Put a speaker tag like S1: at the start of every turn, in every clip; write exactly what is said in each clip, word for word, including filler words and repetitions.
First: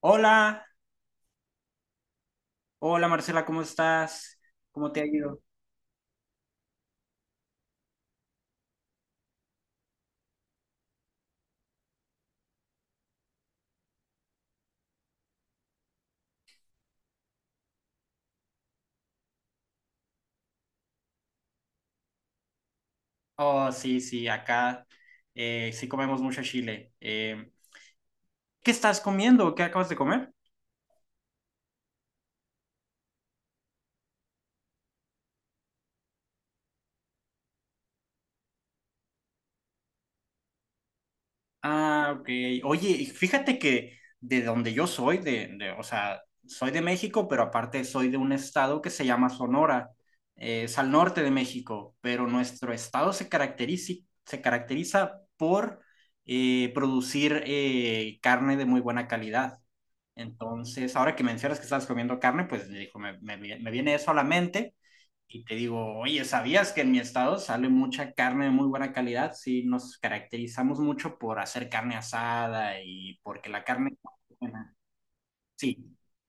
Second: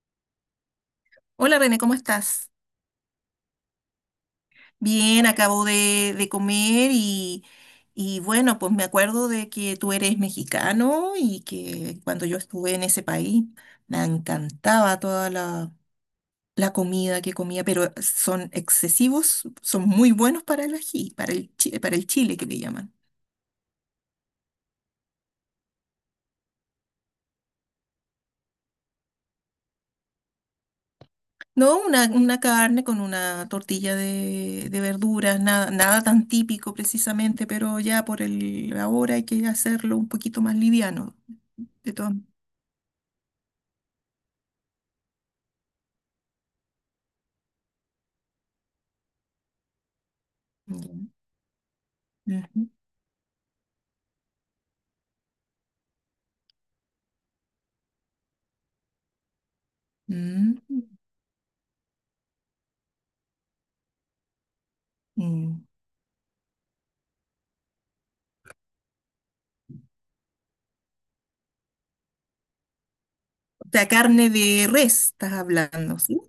S1: Hola,
S2: Hola René, ¿cómo estás?
S1: hola Marcela, ¿cómo estás? ¿Cómo te ha
S2: Bien,
S1: ido?
S2: acabo de, de comer y, y bueno, pues me acuerdo de que tú eres mexicano y que cuando yo estuve en ese país me encantaba toda la, la comida que comía, pero son excesivos, son muy buenos para el ají, para el, chi- para el chile que le llaman.
S1: Oh, sí, sí, acá eh, sí comemos mucho chile. Eh, ¿qué estás comiendo? ¿Qué acabas de comer?
S2: No, una, una carne con una tortilla de, de verduras, nada, nada tan típico precisamente, pero ya por el ahora hay que hacerlo un poquito más liviano. De todas.
S1: Ah, ok. Oye, y fíjate que de donde yo soy, de, de- o sea, soy de México, pero aparte soy de un estado que se llama Sonora. Eh, es al
S2: Ya.
S1: norte de México, pero
S2: Ujú.
S1: nuestro estado se caracteriza, se caracteriza por eh, producir eh, carne de muy buena calidad.
S2: Mm,
S1: Entonces, ahora que mencionas que estabas comiendo carne, pues dijo, me, me, me viene eso a la mente y te
S2: mm.
S1: digo, oye, ¿sabías que en mi estado sale mucha carne de muy buena calidad? Sí, nos caracterizamos mucho por hacer carne asada y porque la
S2: O sea,
S1: carne...
S2: carne de res estás
S1: Sí,
S2: hablando, ¿sí?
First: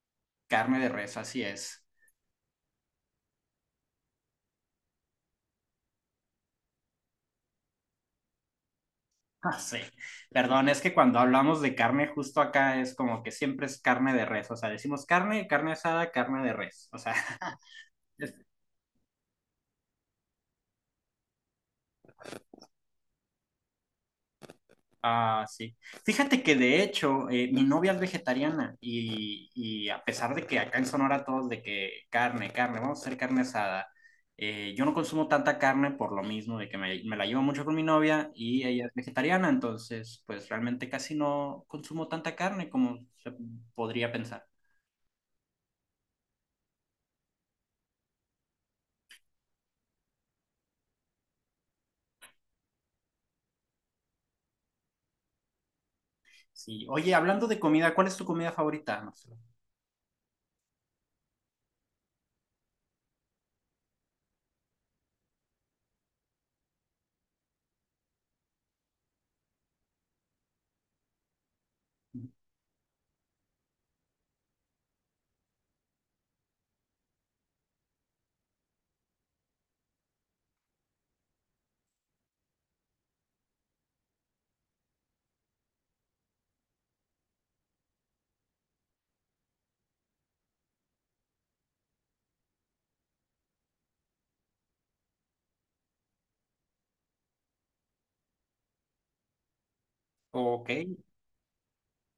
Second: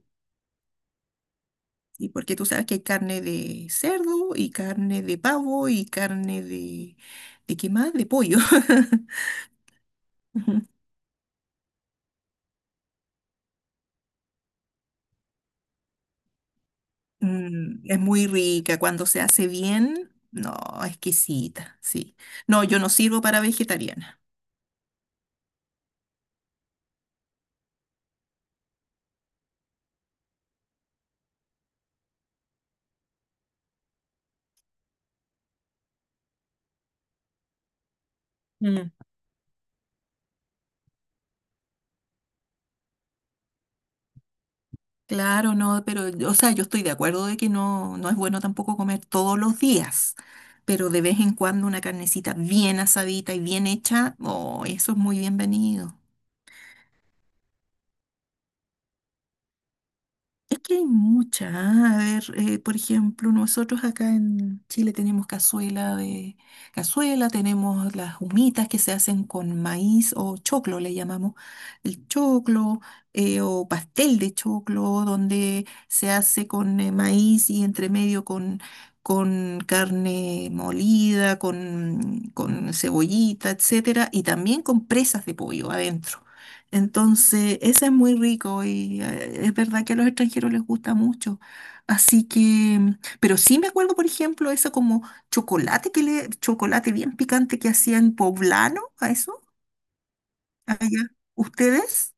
S1: carne de res, así es.
S2: Sí, porque tú sabes que hay carne de cerdo y carne de pavo y carne de... ¿De qué más? De pollo.
S1: Ah, sí.
S2: Ujú.
S1: Perdón, es que cuando hablamos de carne justo acá es como que siempre es carne de res, o sea, decimos carne, carne asada, carne de res, o sea,
S2: Mm, es muy rica cuando se hace bien. No, exquisita, sí. No, yo no sirvo para vegetariana.
S1: Ah, sí. Fíjate que de hecho, eh, mi novia es vegetariana y, y a pesar de que acá en Sonora todos de que carne, carne, vamos a hacer carne asada, eh, yo no consumo tanta carne por lo mismo de que me, me la llevo mucho con mi novia y ella es vegetariana, entonces pues realmente casi no consumo tanta carne como se podría pensar.
S2: Claro, no, pero, o sea, yo estoy de acuerdo de que no, no es bueno tampoco comer todos los días, pero de vez en cuando una carnecita bien asadita y bien hecha, oh, eso es muy bienvenido.
S1: Sí. Oye, hablando de comida, ¿cuál es tu comida favorita, Marcelo?
S2: Es que hay muchas. A ver, eh, por ejemplo, nosotros acá en Chile tenemos cazuela de cazuela, tenemos las humitas que se hacen con maíz o choclo, le llamamos el choclo, eh, o pastel de choclo, donde se hace con eh, maíz y entre medio con, con carne molida, con, con cebollita, etcétera, y también con presas de pollo adentro. Entonces, ese es muy rico y eh, es verdad que a los extranjeros les gusta mucho. Así que, mm, pero sí me acuerdo, por ejemplo, eso como chocolate que le, chocolate bien picante que hacían poblano, a eso,
S1: Ok,
S2: allá. ¿Ustedes?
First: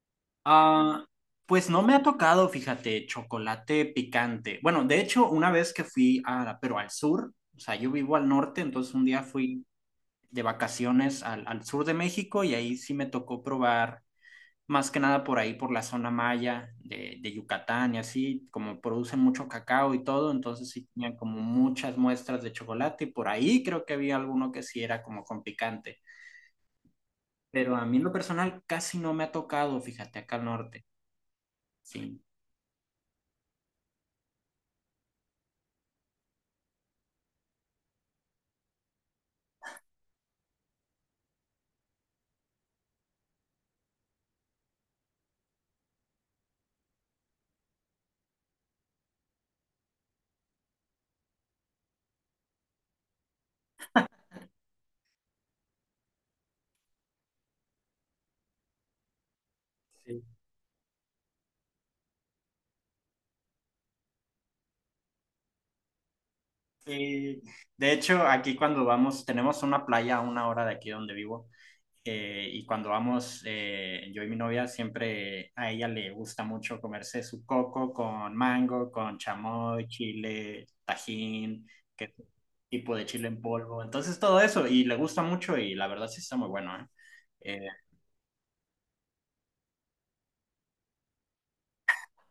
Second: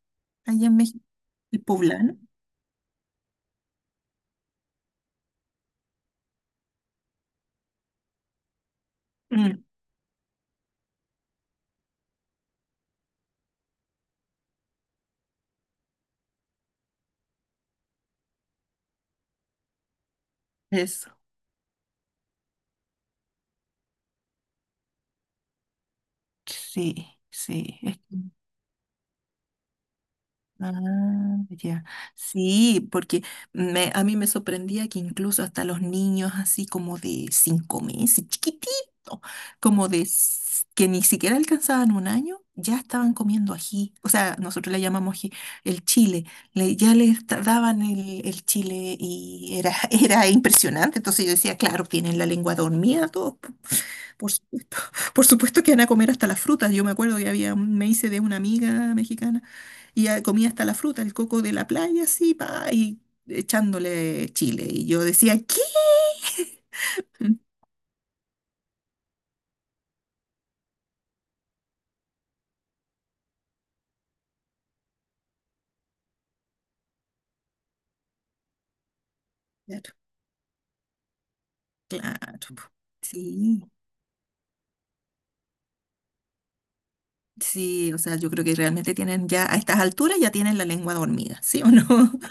S2: Allá en
S1: ah,
S2: México, el
S1: pues no me ha
S2: poblano.
S1: tocado, fíjate, chocolate picante. Bueno, de hecho, una vez que fui a, pero al sur, o sea, yo vivo al norte, entonces un día
S2: Mm,
S1: fui de vacaciones al, al sur de México y ahí sí me tocó probar, más que nada por ahí, por la zona maya de, de Yucatán y así, como producen mucho cacao y todo, entonces sí
S2: eso.
S1: tenían como muchas muestras de chocolate y por ahí creo que había alguno que sí era como con picante.
S2: Sí,
S1: Pero
S2: sí.
S1: a mí
S2: es-
S1: en lo personal casi no me ha tocado, fíjate, acá al
S2: Ah,
S1: norte.
S2: ya.
S1: Sí.
S2: Sí, porque me, a mí me sorprendía que incluso hasta los niños así como de cinco meses, chiquitito como de s- que ni siquiera alcanzaban un año, ya estaban comiendo ají. O sea, nosotros le llamamos ají, el chile. Le- ya les ta- daban el, el chile y era, era impresionante. Entonces yo decía, claro, tienen la lengua dormida todos, por supuesto que van a comer hasta las frutas. Yo me acuerdo que había, un- me hice de una amiga mexicana y ella comía hasta la fruta, el coco de la playa, así, pa, y echándole chile. Y yo decía, ¿qué? Mm.
S1: Sí, de hecho, aquí cuando vamos, tenemos una playa a una hora de aquí donde vivo. Eh, y cuando vamos, eh, yo y mi novia, siempre a ella le gusta mucho comerse su coco con mango, con chamoy,
S2: Claro,
S1: chile, tajín, que
S2: claro. Po.
S1: tipo de chile en
S2: Sí,
S1: polvo. Entonces todo eso, y le gusta mucho y la verdad sí está muy bueno, ¿eh? Eh,
S2: sí, o sea, yo creo que realmente tienen ya, a estas alturas ya tienen la lengua dormida, ¿sí o no?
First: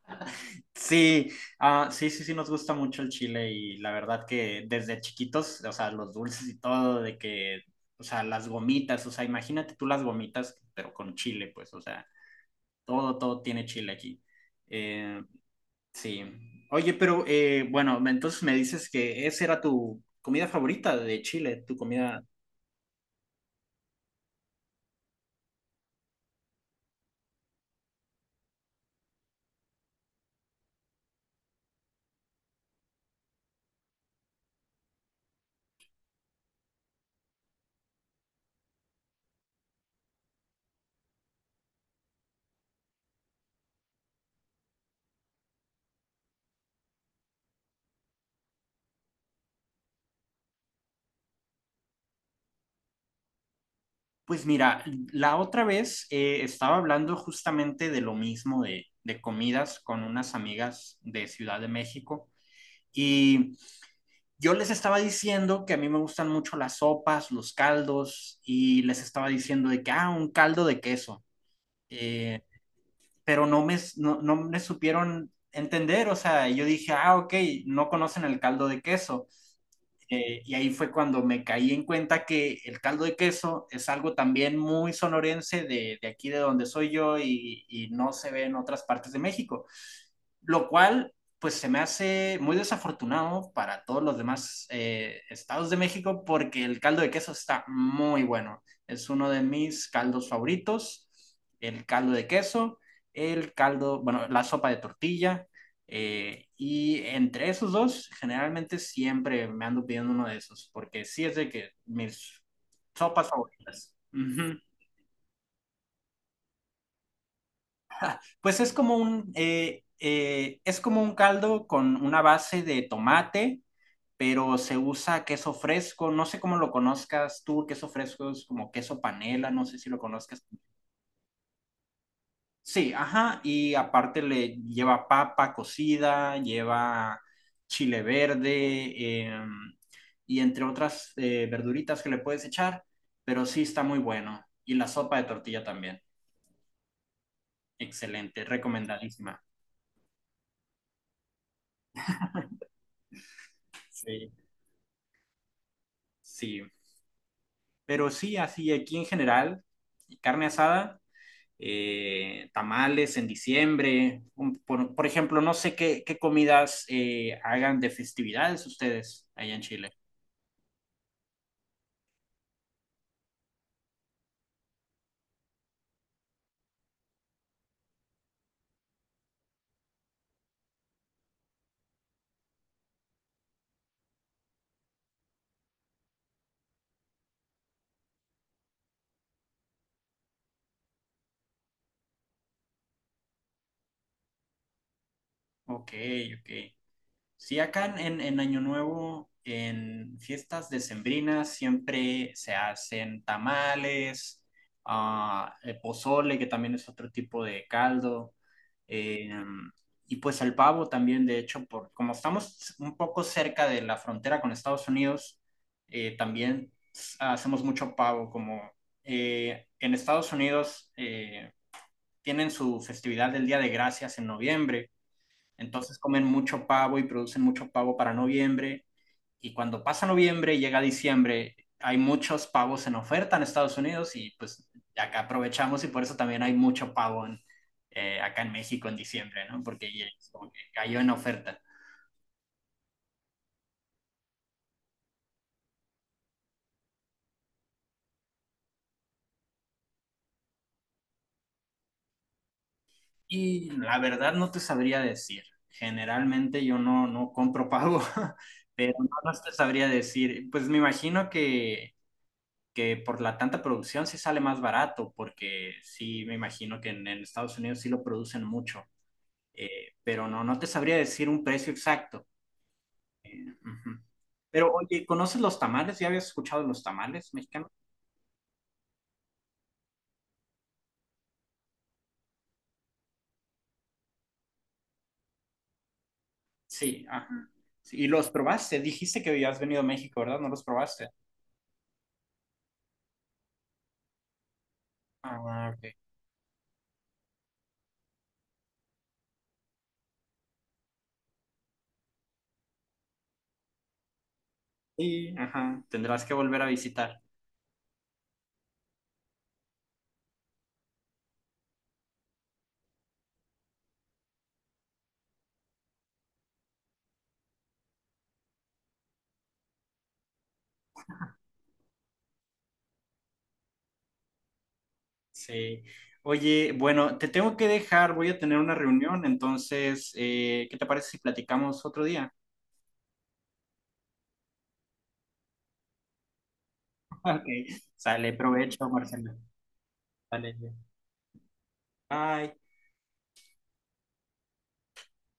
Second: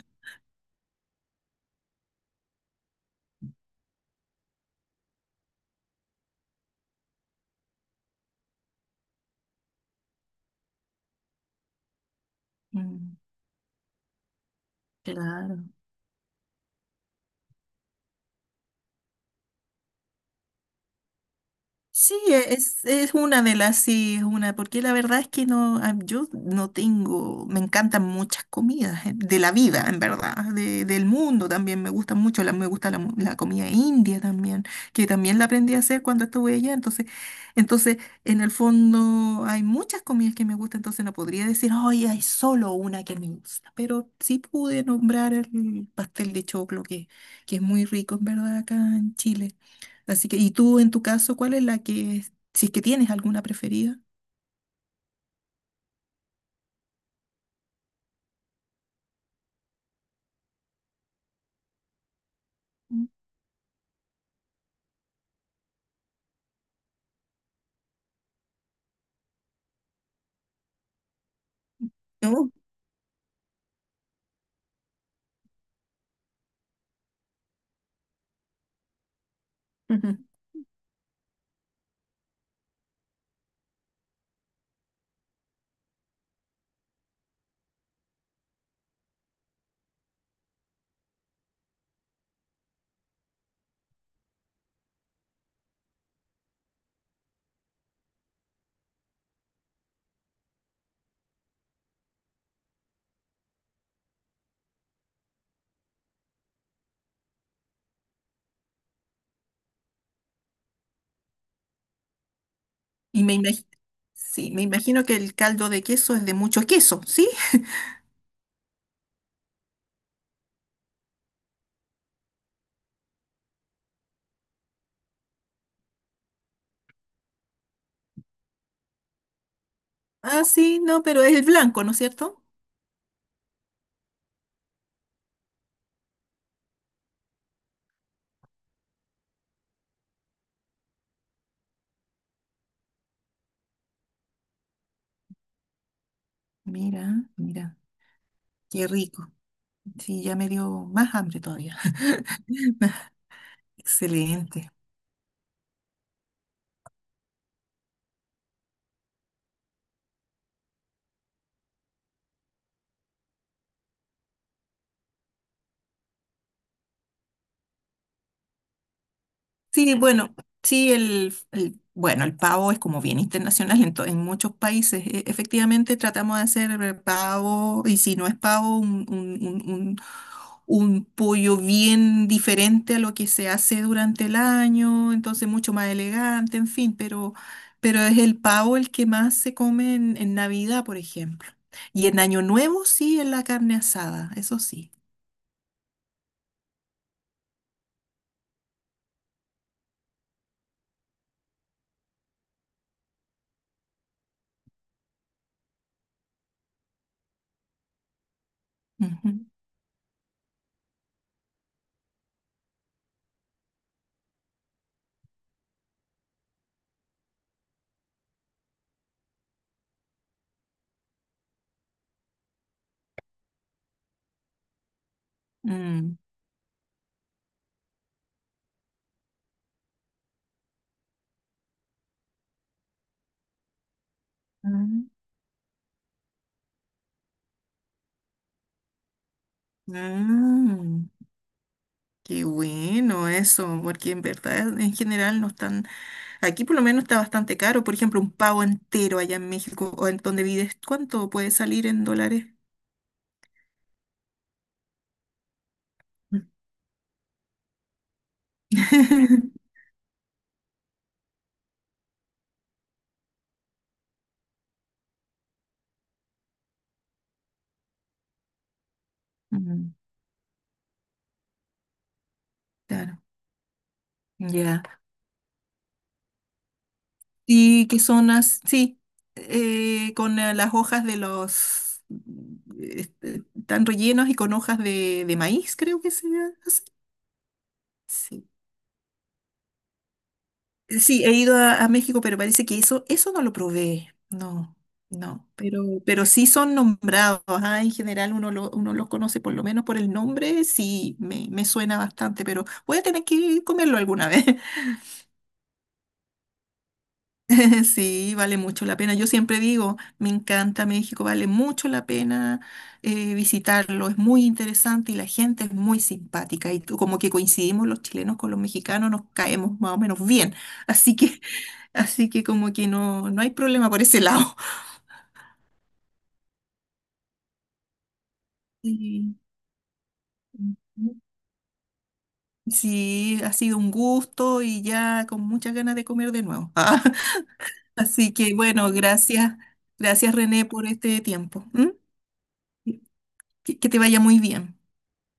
S1: Sí, ah, sí, sí, sí, nos gusta mucho el chile y la verdad que desde chiquitos, o sea, los dulces y todo, de que, o sea, las gomitas, o sea, imagínate tú las gomitas, pero con chile, pues, o sea,
S2: Mm.
S1: todo, todo tiene chile aquí. Eh,
S2: Claro.
S1: sí. Oye, pero eh, bueno, me- entonces me dices que esa era tu comida favorita de Chile, tu
S2: Sí,
S1: comida.
S2: e, es, es una de las, sí, es una, porque la verdad es que no, ah, yo no tengo, me encantan muchas comidas eh, de la vida, en verdad, de- del mundo también, me gustan mucho, la, me gusta la, mu- la comida india también, que también la aprendí a hacer cuando estuve allá, entonces, entonces, en el fondo hay muchas comidas que me gustan, entonces no podría decir, ay, hay solo una que me gusta, pero sí pude nombrar el pastel de choclo, que, que es muy rico, en verdad, acá en Chile. Así que, ¿y tú en tu caso, cuál es la que, si es que tienes alguna preferida?
S1: Pues mira, la otra vez eh, estaba hablando justamente de lo mismo de, de comidas con unas amigas de Ciudad de México.
S2: Mm.
S1: Y yo les estaba diciendo que a mí me gustan mucho las sopas, los caldos, y les estaba diciendo de que, ah, un caldo de queso. Eh,
S2: ¿No?
S1: pero no me, no, no me supieron entender, o sea, yo dije, ah, ok, no conocen el caldo de queso.
S2: Ujú.
S1: Eh, y ahí fue cuando me caí en cuenta que el caldo de queso es algo también muy sonorense de, de aquí de donde soy yo y, y no se ve en otras partes de México, lo cual pues se me hace muy desafortunado para todos los demás eh, estados de México porque el caldo de queso está muy bueno. Es uno de mis caldos favoritos, el caldo de queso, el caldo, bueno, la sopa de tortilla. Eh, y entre esos dos, generalmente siempre me ando pidiendo uno de esos porque sí es de que mis
S2: Y
S1: sopas
S2: me imagino,
S1: favoritas.
S2: sí,
S1: Ujú.
S2: me imagino que el caldo de queso es de mucho queso, ¿sí?
S1: Pues es como un, eh, eh, es como un caldo con una base de tomate, pero se usa queso fresco, no sé cómo lo conozcas tú, queso fresco es como queso panela, no sé si lo conozcas.
S2: Ah, sí, no, pero es el blanco, ¿no es cierto?
S1: Sí, ajá, y aparte le lleva papa cocida, lleva chile verde, eh, y entre otras eh, verduritas que le puedes echar, pero sí está muy bueno. Y la sopa de tortilla también,
S2: Mira, mira,
S1: excelente,
S2: qué rico.
S1: recomendadísima.
S2: Sí, ya me dio más hambre todavía.
S1: Sí,
S2: Excelente.
S1: sí, pero sí, así aquí en general, carne asada, eh, tamales en diciembre. Por, por ejemplo, no sé qué, qué comidas eh, hagan de festividades ustedes allá en Chile.
S2: Sí, bueno, sí, el, el- bueno, el pavo es como bien internacional en, to- en muchos países. E- efectivamente, tratamos de hacer eh, pavo, y si no es pavo, un, un, un, un- un pollo bien diferente a lo que se hace durante el año, entonces mucho más elegante, en fin, pero, pero es el pavo el que más se come en, en Navidad, por ejemplo. Y en Año Nuevo, sí, en la carne asada, eso sí.
S1: Ok, ok. Sí, acá en, en- en Año Nuevo, en fiestas decembrinas, siempre se hacen tamales, ah, eh, pozole, que también es otro tipo de caldo, eh,
S2: Ujú.
S1: y pues el pavo también, de hecho, por, como estamos un poco cerca de la frontera con Estados Unidos, eh, también s- hacemos mucho pavo, como eh, en Estados Unidos eh, tienen su festividad del Día de Gracias en noviembre, entonces
S2: Mm.
S1: comen mucho pavo y producen mucho pavo para noviembre. Y cuando pasa noviembre y llega diciembre, hay muchos pavos en oferta en Estados Unidos y pues
S2: Mm.
S1: acá aprovechamos y por eso también hay mucho pavo en, eh, acá en México en diciembre, ¿no? Porque como que cayó en
S2: Mm.
S1: oferta.
S2: Qué bueno eso, porque en verdad en general no están, aquí por lo menos está bastante caro, por ejemplo, un pavo entero allá en México o en donde vives, ¿cuánto puede salir en dólares?
S1: Y la verdad no te sabría decir. Generalmente yo no, no compro pavo, pero no, no te sabría decir. Pues me imagino que que por la tanta producción sí sale más barato, porque sí me imagino que en, en Estados Unidos sí lo producen mucho,
S2: Mm.
S1: eh, pero no, no te sabría decir un precio exacto.
S2: Claro,
S1: Eh, ujú. Pero
S2: ya.
S1: oye, ¿conoces los tamales? ¿Ya habías escuchado los tamales mexicanos?
S2: ¿Y qué son as- Sí, eh, con eh, las hojas de los, este, están rellenos y con hojas de, de maíz, creo que se hace.
S1: Sí, ajá. Sí, y los probaste, dijiste que habías venido a México, ¿verdad? ¿No los probaste?
S2: Sí, he ido a, a México, pero parece que eso, eso no lo probé. No, no.
S1: Ah,
S2: Pero,
S1: ok.
S2: pero sí son nombrados. Ah, en general uno, lo, uno los conoce por lo menos por el nombre. Sí, me, me suena bastante, pero voy a tener que comerlo alguna vez.
S1: Sí, ajá, tendrás que volver a visitar.
S2: Sí, vale mucho la pena. Yo siempre digo, me encanta México, vale mucho la pena eh, visitarlo, es muy interesante y la gente es muy simpática. Y tú- como que coincidimos los chilenos con los mexicanos, nos caemos más o menos bien. Así que, así que como que no, no hay problema por ese lado.
S1: Sí. Oye, bueno, te tengo que dejar, voy a tener una reunión,
S2: Sí,
S1: entonces, eh, ¿qué te parece
S2: ujú.
S1: si platicamos otro día?
S2: Sí, ha sido un gusto y ya con muchas ganas de comer de nuevo.
S1: Ok, sale
S2: Así que
S1: provecho,
S2: bueno,
S1: Marcelo.
S2: gracias, gracias
S1: Sale,
S2: René por este tiempo. ¿M?
S1: bye.
S2: Que, que te vaya muy bien.